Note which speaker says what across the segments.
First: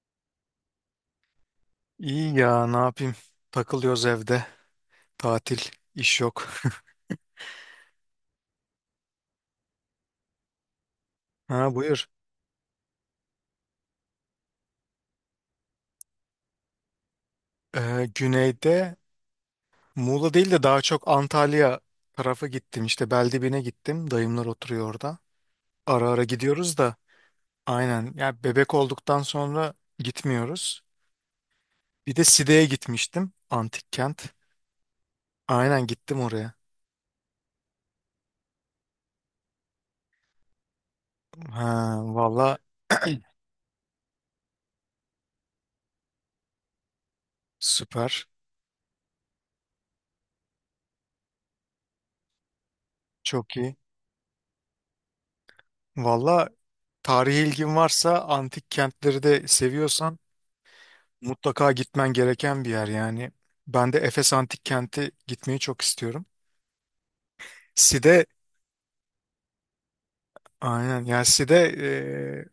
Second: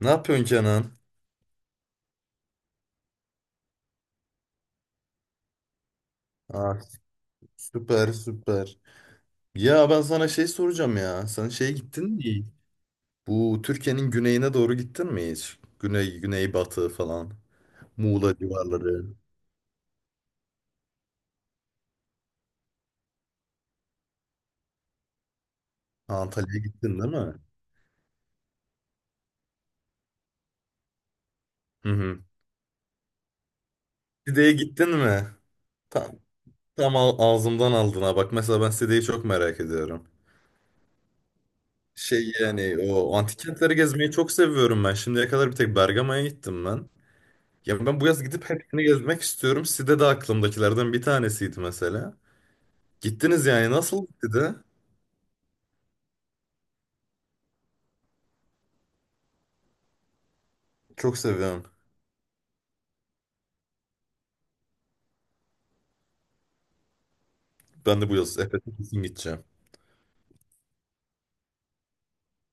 Speaker 1: Ne yapıyorsun Kenan?
Speaker 2: İyi ya ne yapayım? Takılıyoruz evde. Tatil, iş yok.
Speaker 1: Ah, süper süper. Ya ben sana şey soracağım ya. Sen şey
Speaker 2: Ha buyur.
Speaker 1: gittin mi? Bu Türkiye'nin güneyine doğru gittin mi hiç? Güney, güneybatı falan. Muğla
Speaker 2: Güneyde
Speaker 1: civarları.
Speaker 2: Muğla değil de daha çok Antalya tarafı gittim. İşte Beldibine gittim. Dayımlar oturuyor orada. Ara ara
Speaker 1: Antalya'ya
Speaker 2: gidiyoruz da
Speaker 1: gittin değil mi?
Speaker 2: aynen. Ya bebek olduktan sonra gitmiyoruz.
Speaker 1: Hı
Speaker 2: Bir
Speaker 1: hı.
Speaker 2: de Side'ye gitmiştim. Antik kent.
Speaker 1: Side'ye gittin mi?
Speaker 2: Aynen
Speaker 1: Tam,
Speaker 2: gittim oraya.
Speaker 1: tam, ağzımdan aldın ha. Bak mesela ben Side'yi çok merak ediyorum.
Speaker 2: Ha
Speaker 1: Şey
Speaker 2: valla
Speaker 1: yani o antik kentleri gezmeyi çok seviyorum ben. Şimdiye kadar bir tek Bergama'ya gittim ben. Ya ben bu yaz
Speaker 2: süper.
Speaker 1: gidip hepsini gezmek istiyorum. Side de aklımdakilerden bir tanesiydi mesela. Gittiniz
Speaker 2: Çok
Speaker 1: yani.
Speaker 2: iyi.
Speaker 1: Nasıl gitti de?
Speaker 2: Valla tarihi ilgin varsa antik kentleri de seviyorsan
Speaker 1: Çok seviyorum.
Speaker 2: mutlaka gitmen gereken bir yer yani. Ben de Efes Antik Kenti gitmeyi çok istiyorum.
Speaker 1: Ben de bu
Speaker 2: Side
Speaker 1: yaz Efes'e kesin gideceğim.
Speaker 2: aynen yani Side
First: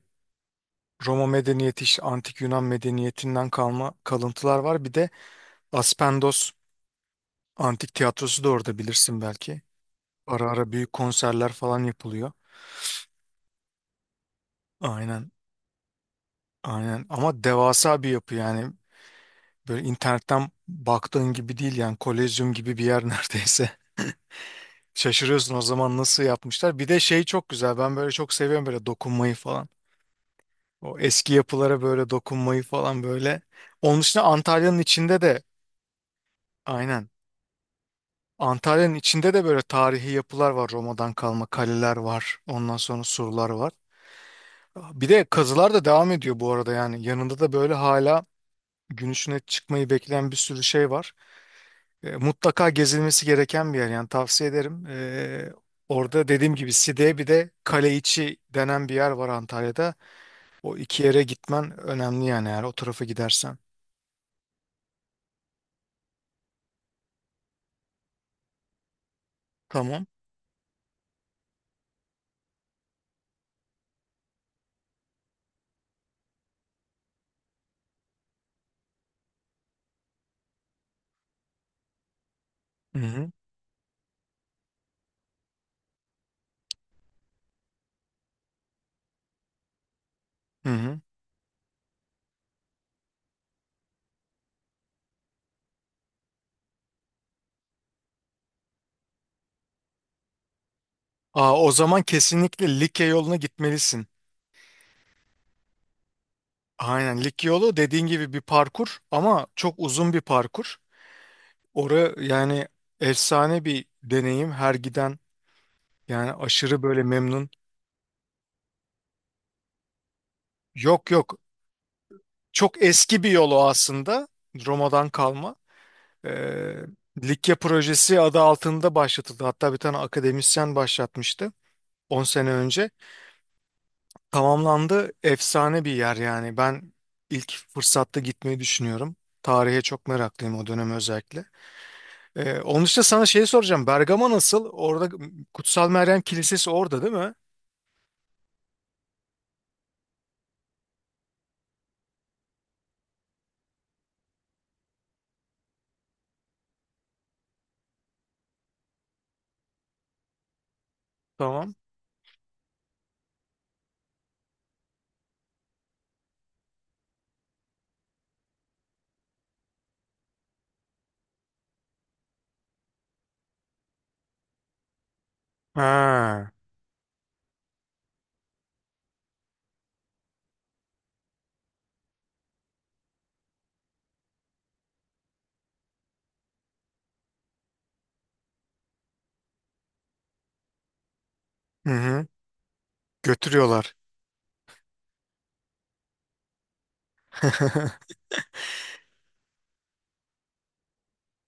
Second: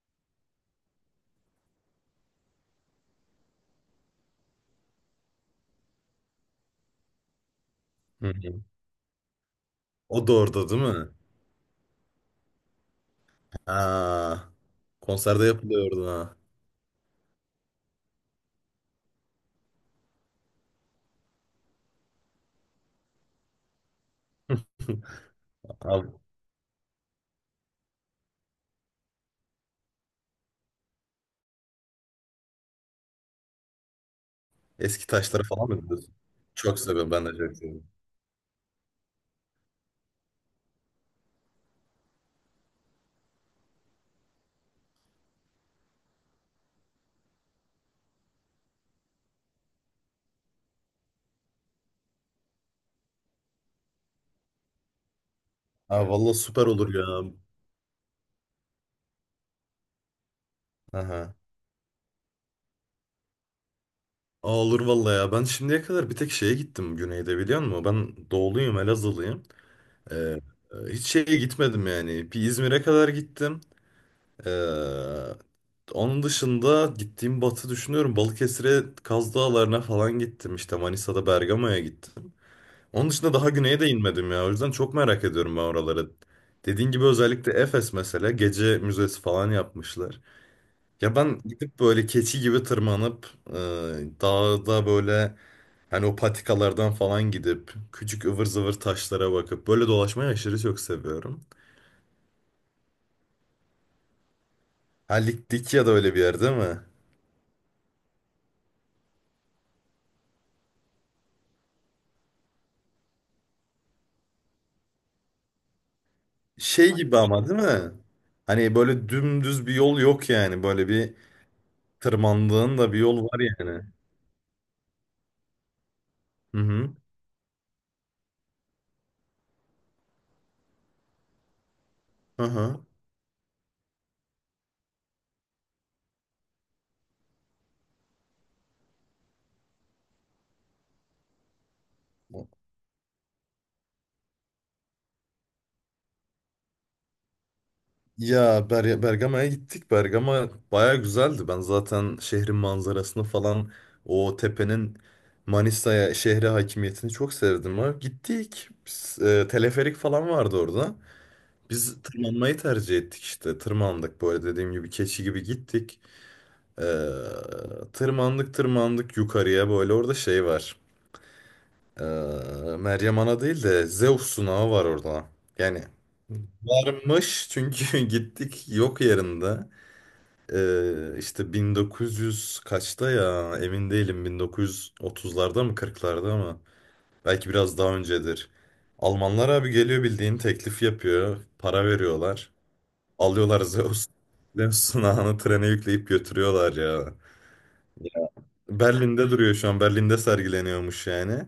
Speaker 2: Roma medeniyeti işte antik Yunan medeniyetinden kalma kalıntılar var. Bir de Aspendos Antik
Speaker 1: Hı
Speaker 2: Tiyatrosu da
Speaker 1: hı.
Speaker 2: orada bilirsin belki.
Speaker 1: O da
Speaker 2: Ara
Speaker 1: orada
Speaker 2: ara
Speaker 1: değil
Speaker 2: büyük
Speaker 1: mi?
Speaker 2: konserler falan yapılıyor.
Speaker 1: Ha.
Speaker 2: Aynen
Speaker 1: Konserde yapılıyordu ha.
Speaker 2: aynen ama devasa bir yapı yani. Böyle internetten baktığın gibi değil yani kolezyum gibi bir yer neredeyse. Şaşırıyorsun o zaman
Speaker 1: Abi,
Speaker 2: nasıl yapmışlar. Bir de şey çok güzel. Ben böyle çok seviyorum böyle dokunmayı falan. O eski yapılara böyle dokunmayı falan böyle. Onun dışında Antalya'nın
Speaker 1: eski
Speaker 2: içinde de
Speaker 1: taşlara falan mı gidiyorsun? Çok
Speaker 2: aynen.
Speaker 1: seviyorum. Ben de çok seviyorum.
Speaker 2: Antalya'nın içinde de böyle tarihi yapılar var. Roma'dan kalma kaleler var. Ondan sonra surlar var. Bir de kazılar da devam ediyor bu arada yani. Yanında da böyle hala gün ışığına çıkmayı bekleyen bir sürü şey var. Mutlaka gezilmesi gereken bir yer yani tavsiye ederim.
Speaker 1: Ha,
Speaker 2: Orada
Speaker 1: valla
Speaker 2: dediğim
Speaker 1: süper
Speaker 2: gibi
Speaker 1: olur
Speaker 2: Side'ye bir
Speaker 1: ya.
Speaker 2: de kale içi denen bir yer var Antalya'da. O iki yere
Speaker 1: Aha.
Speaker 2: gitmen önemli yani eğer o tarafa gidersen.
Speaker 1: Aa, olur valla ya. Ben şimdiye kadar bir tek şeye gittim güneyde biliyor musun? Ben doğuluyum, Elazığlıyım.
Speaker 2: Tamam.
Speaker 1: Ee, e, hiç şeye gitmedim yani. Bir İzmir'e kadar gittim. Ee, onun dışında gittiğim batı düşünüyorum. Balıkesir'e Kaz Dağları'na falan gittim. İşte Manisa'da Bergama'ya gittim.
Speaker 2: Hı
Speaker 1: Onun
Speaker 2: hı.
Speaker 1: dışında daha güneye de inmedim ya. O yüzden çok merak ediyorum ben oraları. Dediğin gibi özellikle Efes mesela gece müzesi falan yapmışlar.
Speaker 2: Hı hı.
Speaker 1: Ya ben gidip böyle keçi gibi tırmanıp dağda böyle hani o patikalardan falan gidip küçük ıvır zıvır taşlara bakıp böyle dolaşmayı aşırı çok seviyorum.
Speaker 2: Aa, o zaman kesinlikle Likya yoluna gitmelisin.
Speaker 1: Ha, Likya da öyle bir yer değil mi?
Speaker 2: Aynen Likya yolu dediğin gibi bir parkur ama çok uzun bir parkur. Orası yani efsane bir deneyim her giden yani aşırı
Speaker 1: Şey
Speaker 2: böyle
Speaker 1: gibi ama
Speaker 2: memnun.
Speaker 1: değil mi? Hani böyle dümdüz bir yol yok yani. Böyle
Speaker 2: Yok
Speaker 1: bir
Speaker 2: yok,
Speaker 1: tırmandığın
Speaker 2: çok
Speaker 1: da bir
Speaker 2: eski
Speaker 1: yol
Speaker 2: bir
Speaker 1: var
Speaker 2: yolu
Speaker 1: yani.
Speaker 2: aslında Roma'dan kalma.
Speaker 1: Hı
Speaker 2: Ee,
Speaker 1: hı.
Speaker 2: Likya projesi adı altında başlatıldı. Hatta bir tane akademisyen başlatmıştı 10
Speaker 1: Hı
Speaker 2: sene
Speaker 1: hı.
Speaker 2: önce. Tamamlandı. Efsane bir yer yani. Ben ilk fırsatta gitmeyi düşünüyorum. Tarihe çok meraklıyım o döneme özellikle. Onun dışında sana şeyi soracağım. Bergama nasıl? Orada Kutsal Meryem Kilisesi orada değil mi?
Speaker 1: Ya Bergama'ya gittik. Bergama baya güzeldi. Ben zaten şehrin manzarasını falan o tepenin Manisa'ya şehre hakimiyetini çok sevdim. Ha. Gittik. Biz, teleferik falan vardı orada.
Speaker 2: Tamam.
Speaker 1: Biz tırmanmayı tercih ettik işte. Tırmandık böyle dediğim gibi keçi gibi gittik. Ee, tırmandık tırmandık yukarıya böyle orada şey var. Ee, Meryem Ana değil de Zeus sunağı var orada. Yani
Speaker 2: Ha.
Speaker 1: varmış çünkü gittik yok yerinde. İşte 1900 kaçta ya emin değilim, 1930'larda mı 40'larda mı? Belki biraz daha öncedir. Almanlar abi geliyor, bildiğin teklif yapıyor. Para
Speaker 2: Hı hı.
Speaker 1: veriyorlar. Alıyorlar
Speaker 2: Götürüyorlar.
Speaker 1: Zeus, Zeus sunağını trene yükleyip götürüyorlar ya. Berlin'de duruyor şu an. Berlin'de sergileniyormuş yani.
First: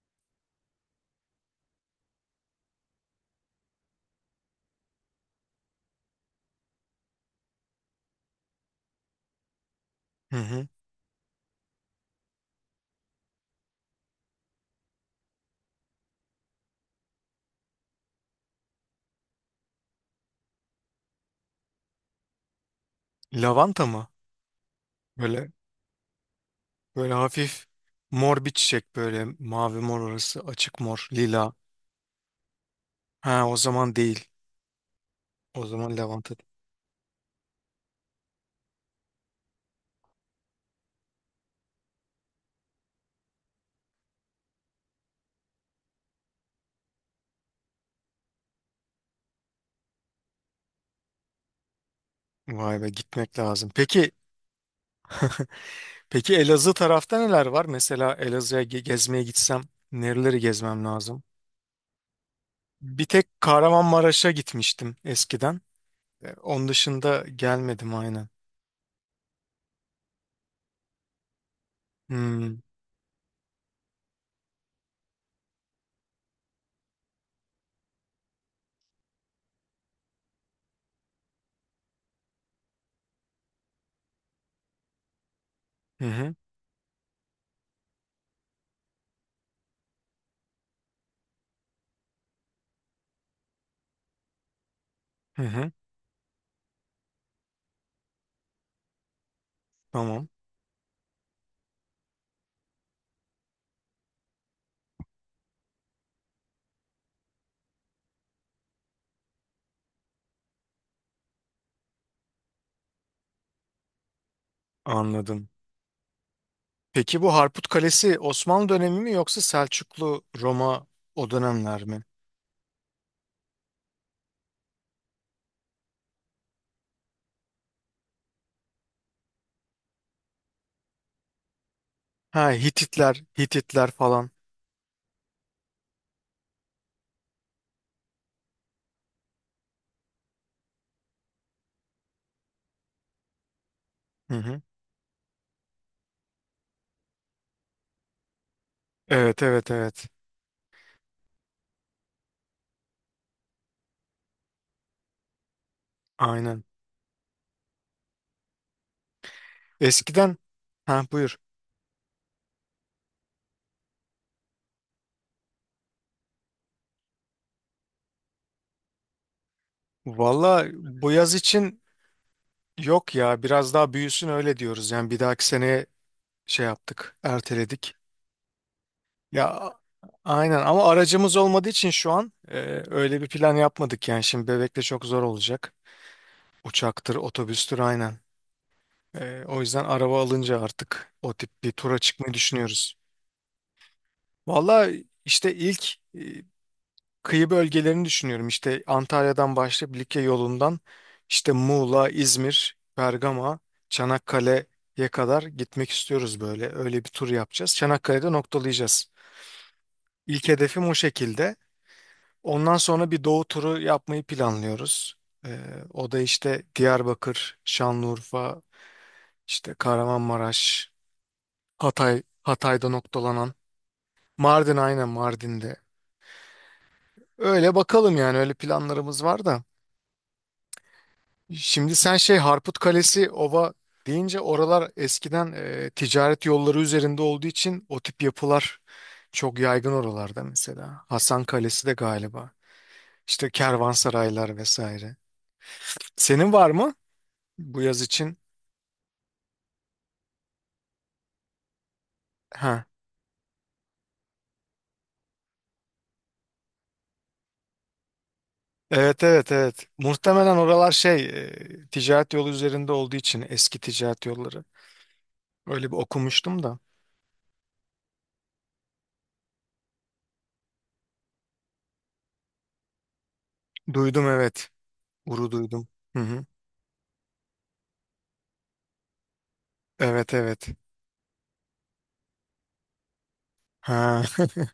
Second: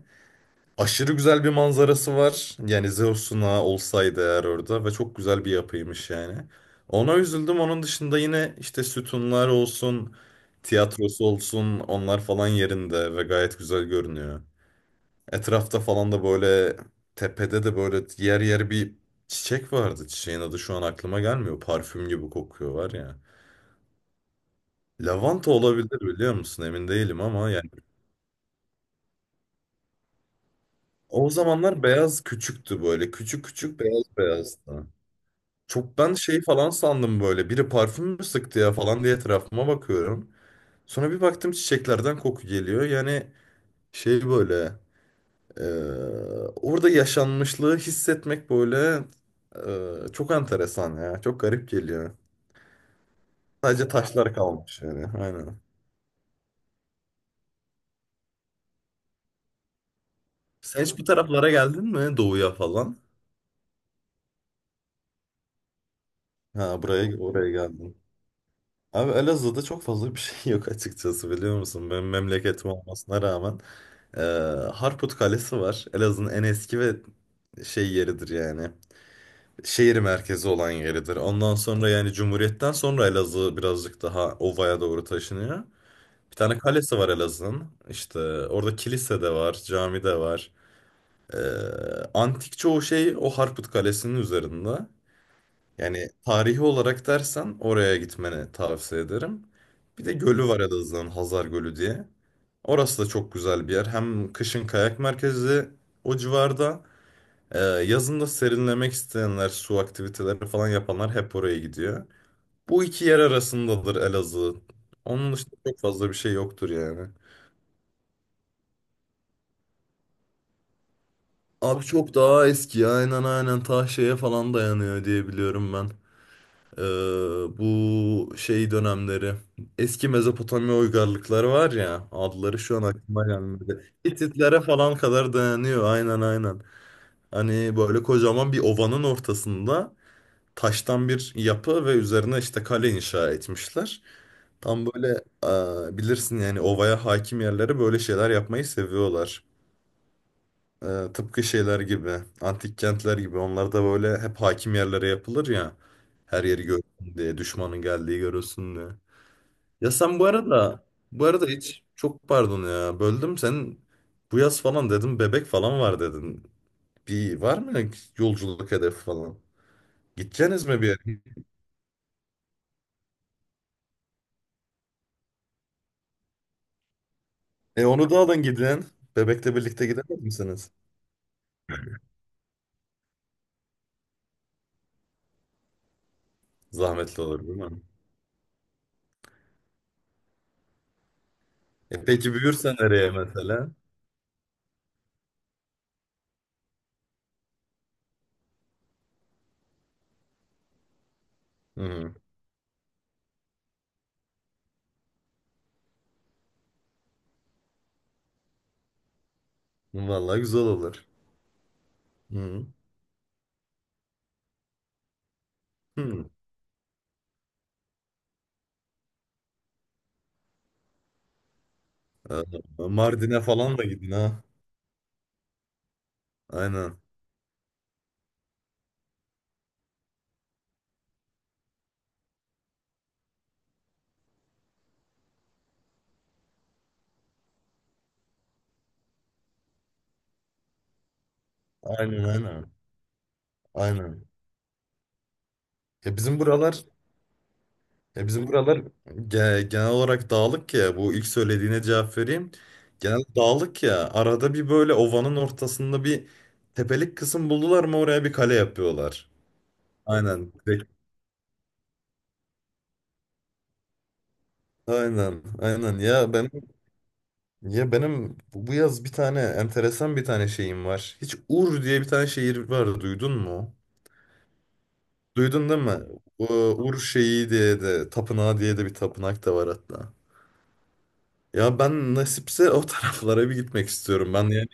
Speaker 1: Aşırı güzel bir manzarası var. Yani Zeus'una olsaydı eğer orada ve çok güzel bir yapıymış yani. Ona üzüldüm. Onun dışında yine işte sütunlar olsun,
Speaker 2: Hı hı.
Speaker 1: tiyatrosu olsun onlar falan yerinde ve gayet güzel görünüyor. Etrafta falan da böyle tepede de böyle yer yer bir çiçek vardı. Çiçeğin adı şu an aklıma gelmiyor. Parfüm gibi kokuyor var ya.
Speaker 2: Lavanta mı? Böyle
Speaker 1: Lavanta olabilir biliyor musun? Emin
Speaker 2: böyle
Speaker 1: değilim ama...
Speaker 2: hafif mor bir çiçek böyle mavi mor orası açık mor
Speaker 1: O
Speaker 2: lila.
Speaker 1: zamanlar beyaz küçüktü böyle. Küçük
Speaker 2: Ha o
Speaker 1: küçük
Speaker 2: zaman
Speaker 1: beyaz
Speaker 2: değil.
Speaker 1: beyazdı.
Speaker 2: O zaman
Speaker 1: Çok ben
Speaker 2: Levant'a
Speaker 1: şey falan sandım böyle. Biri parfüm mü sıktı ya falan diye etrafıma bakıyorum. Sonra bir baktım çiçeklerden koku geliyor. Yani şey böyle e, orada yaşanmışlığı hissetmek böyle çok enteresan ya. Çok garip geliyor.
Speaker 2: vay be, gitmek lazım.
Speaker 1: Sadece
Speaker 2: Peki
Speaker 1: taşlar kalmış yani. Aynen.
Speaker 2: peki Elazığ tarafta neler var? Mesela Elazığ'a gezmeye gitsem nereleri
Speaker 1: Sen
Speaker 2: gezmem
Speaker 1: hiç bu
Speaker 2: lazım?
Speaker 1: taraflara geldin mi? Doğuya falan.
Speaker 2: Bir tek Kahramanmaraş'a gitmiştim eskiden. E, onun
Speaker 1: Ha, buraya
Speaker 2: dışında
Speaker 1: oraya geldin.
Speaker 2: gelmedim aynen.
Speaker 1: Abi Elazığ'da çok fazla bir şey yok açıkçası biliyor musun? Benim
Speaker 2: Hmm.
Speaker 1: memleketim olmasına rağmen. Ee, Harput Kalesi var. Elazığ'ın en eski ve şey yeridir yani. Şehir merkezi olan yeridir. Ondan sonra yani Cumhuriyet'ten sonra Elazığ birazcık daha ovaya doğru taşınıyor.
Speaker 2: Hı hı.
Speaker 1: Bir tane kalesi var Elazığ'ın. İşte orada kilise de var, cami de var. Ee, antik çoğu şey o Harput Kalesi'nin üzerinde.
Speaker 2: Hı hı.
Speaker 1: Yani tarihi olarak dersen oraya gitmeni tavsiye ederim. Bir de
Speaker 2: Tamam.
Speaker 1: gölü var Elazığ'ın, Hazar Gölü diye. Orası da çok güzel bir yer. Hem kışın kayak merkezi o civarda. Yazın da serinlemek isteyenler, su aktiviteleri falan yapanlar hep oraya gidiyor. Bu iki yer arasındadır Elazığ. Onun
Speaker 2: Anladım.
Speaker 1: dışında çok fazla bir şey yoktur yani.
Speaker 2: Peki bu Harput Kalesi Osmanlı dönemi mi yoksa Selçuklu Roma o dönemler
Speaker 1: Abi
Speaker 2: mi?
Speaker 1: çok daha eski ya. Aynen aynen, ta şeye falan dayanıyor diye biliyorum ben. Ee, bu şey dönemleri eski Mezopotamya uygarlıkları var ya,
Speaker 2: Ha
Speaker 1: adları şu an
Speaker 2: Hititler,
Speaker 1: aklıma
Speaker 2: Hititler
Speaker 1: gelmedi.
Speaker 2: falan.
Speaker 1: Hititlere falan kadar dayanıyor, aynen aynen. Hani böyle kocaman bir ovanın ortasında taştan bir yapı ve üzerine işte kale inşa etmişler.
Speaker 2: Hı hı.
Speaker 1: Tam böyle bilirsin yani, ovaya hakim yerlere böyle şeyler yapmayı
Speaker 2: Evet
Speaker 1: seviyorlar.
Speaker 2: evet evet.
Speaker 1: Ee, tıpkı şeyler gibi, antik kentler gibi onlar da böyle hep hakim yerlere yapılır ya. Her yeri
Speaker 2: Aynen.
Speaker 1: görsün diye, düşmanın geldiği görülsün diye. Ya sen bu
Speaker 2: Eskiden
Speaker 1: arada,
Speaker 2: ha buyur.
Speaker 1: hiç, çok pardon ya böldüm, sen bu yaz falan dedim, bebek falan var dedin. Bir var mı yolculuk hedefi falan? Gideceğiniz
Speaker 2: Valla
Speaker 1: mi bir
Speaker 2: bu
Speaker 1: yere?
Speaker 2: yaz için yok ya, biraz daha büyüsün öyle diyoruz. Yani bir dahaki seneye şey yaptık,
Speaker 1: E
Speaker 2: erteledik.
Speaker 1: onu da alın gidin. Bebekle
Speaker 2: Ya
Speaker 1: birlikte gidemez
Speaker 2: aynen
Speaker 1: misiniz?
Speaker 2: ama aracımız olmadığı için şu an öyle bir plan yapmadık yani. Şimdi bebekle çok zor olacak. Uçaktır,
Speaker 1: Zahmetli olur değil
Speaker 2: otobüstür
Speaker 1: mi?
Speaker 2: aynen. E, o yüzden araba alınca artık o tip bir tura
Speaker 1: E
Speaker 2: çıkmayı
Speaker 1: peki büyürsen
Speaker 2: düşünüyoruz.
Speaker 1: nereye mesela?
Speaker 2: Valla işte ilk kıyı bölgelerini düşünüyorum. İşte Antalya'dan başlayıp Likya yolundan işte Muğla,
Speaker 1: Hı.
Speaker 2: İzmir, Bergama, Çanakkale'ye kadar gitmek istiyoruz böyle. Öyle bir tur yapacağız. Çanakkale'de noktalayacağız.
Speaker 1: Vallahi
Speaker 2: İlk
Speaker 1: güzel
Speaker 2: hedefim o
Speaker 1: olur.
Speaker 2: şekilde.
Speaker 1: Hı.
Speaker 2: Ondan sonra bir doğu turu yapmayı planlıyoruz. Ee, O da
Speaker 1: Hı.
Speaker 2: işte Diyarbakır, Şanlıurfa, işte Kahramanmaraş, Hatay,
Speaker 1: Ha,
Speaker 2: Hatay'da
Speaker 1: Mardin'e
Speaker 2: noktalanan.
Speaker 1: falan da gidin ha.
Speaker 2: Mardin aynen Mardin'de.
Speaker 1: Aynen.
Speaker 2: Öyle bakalım yani öyle planlarımız var da. Şimdi sen şey Harput Kalesi, Ova deyince oralar eskiden ticaret yolları üzerinde olduğu için o tip yapılar çok yaygın oralarda mesela. Hasan Kalesi de
Speaker 1: Aynen
Speaker 2: galiba.
Speaker 1: aynen.
Speaker 2: İşte
Speaker 1: Aynen.
Speaker 2: kervansaraylar vesaire.
Speaker 1: Ya bizim
Speaker 2: Senin var
Speaker 1: buralar
Speaker 2: mı bu yaz
Speaker 1: ya
Speaker 2: için?
Speaker 1: bizim buralar genel olarak dağlık ya. Bu ilk söylediğine cevap vereyim.
Speaker 2: Ha.
Speaker 1: Genel dağlık ya. Arada bir böyle ovanın ortasında bir tepelik kısım buldular mı oraya bir kale
Speaker 2: Evet
Speaker 1: yapıyorlar.
Speaker 2: evet evet.
Speaker 1: Aynen.
Speaker 2: Muhtemelen oralar şey ticaret yolu üzerinde olduğu için eski ticaret yolları.
Speaker 1: Aynen.
Speaker 2: Öyle bir
Speaker 1: Aynen. Ya benim
Speaker 2: okumuştum da.
Speaker 1: ya benim bu yaz bir tane enteresan bir tane şeyim var. Hiç Ur diye bir tane şehir var. Duydun mu?
Speaker 2: Duydum evet. Uru
Speaker 1: Duydun değil
Speaker 2: duydum.
Speaker 1: mi?
Speaker 2: Hı hı.
Speaker 1: U- Ur şeyi diye de, tapınağı diye de bir tapınak da var hatta.
Speaker 2: Evet evet.
Speaker 1: Ya ben nasipse o taraflara bir gitmek
Speaker 2: Ha,
Speaker 1: istiyorum. Ben yani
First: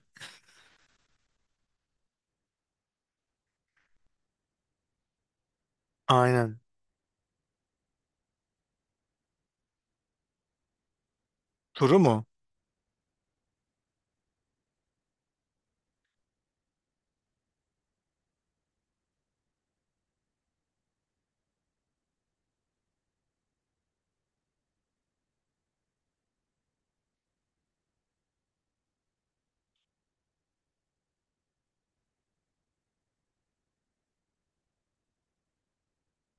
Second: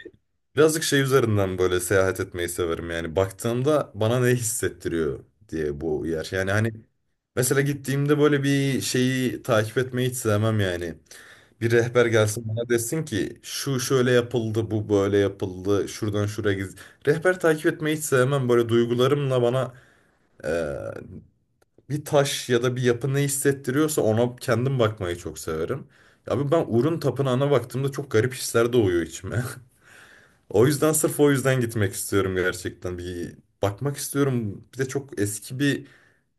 Speaker 1: birazcık şey üzerinden böyle seyahat etmeyi severim. Yani baktığımda bana ne hissettiriyor diye bu yer. Yani
Speaker 2: aynen.
Speaker 1: hani mesela gittiğimde böyle bir şeyi takip etmeyi hiç sevmem yani. Bir
Speaker 2: Turu
Speaker 1: rehber
Speaker 2: mu?
Speaker 1: gelsin bana desin ki şu şöyle yapıldı, bu böyle yapıldı, şuradan şuraya giz. Rehber takip etmeyi hiç sevmem. Böyle duygularımla bana bir taş ya da bir yapı ne hissettiriyorsa ona kendim bakmayı çok severim. Abi ben Urun Tapınağı'na baktığımda çok garip hisler doğuyor içime. O yüzden, sırf o yüzden gitmek istiyorum gerçekten. Bir bakmak istiyorum. Bir de çok eski bir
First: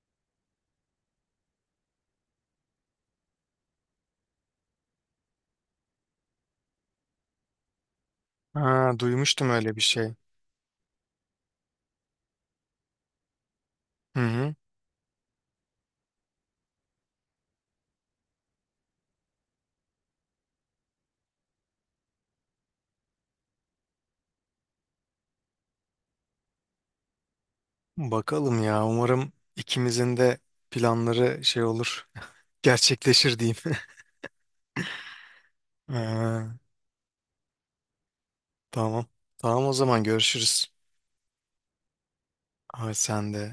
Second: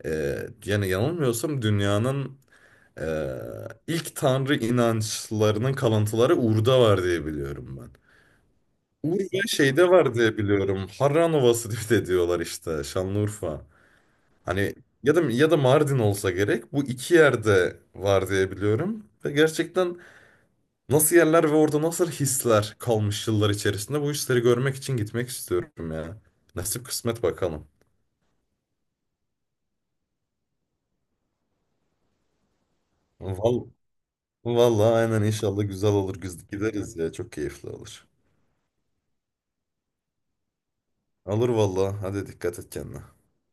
Speaker 1: e, yani yanılmıyorsam dünyanın e, ilk tanrı inançlarının kalıntıları Ur'da var diye biliyorum ben.
Speaker 2: Ha,
Speaker 1: Ur ve
Speaker 2: duymuştum öyle bir
Speaker 1: şeyde
Speaker 2: şey.
Speaker 1: var diye biliyorum. Harran Ovası diye de diyorlar, işte Şanlıurfa.
Speaker 2: Hı hı.
Speaker 1: Hani ya da Mardin olsa gerek. Bu iki yerde var diye biliyorum. Ve gerçekten nasıl yerler ve orada nasıl hisler kalmış yıllar içerisinde, bu hisleri görmek için gitmek istiyorum ya. Nasip kısmet bakalım.
Speaker 2: Bakalım ya. Umarım ikimizin de planları şey olur. Gerçekleşir diyeyim.
Speaker 1: Val vallahi aynen, inşallah güzel olur.
Speaker 2: Ha,
Speaker 1: Gideriz ya, çok keyifli olur.
Speaker 2: tamam. Tamam o zaman görüşürüz.
Speaker 1: Olur vallahi. Hadi dikkat et
Speaker 2: Ay
Speaker 1: kendine.
Speaker 2: sen de.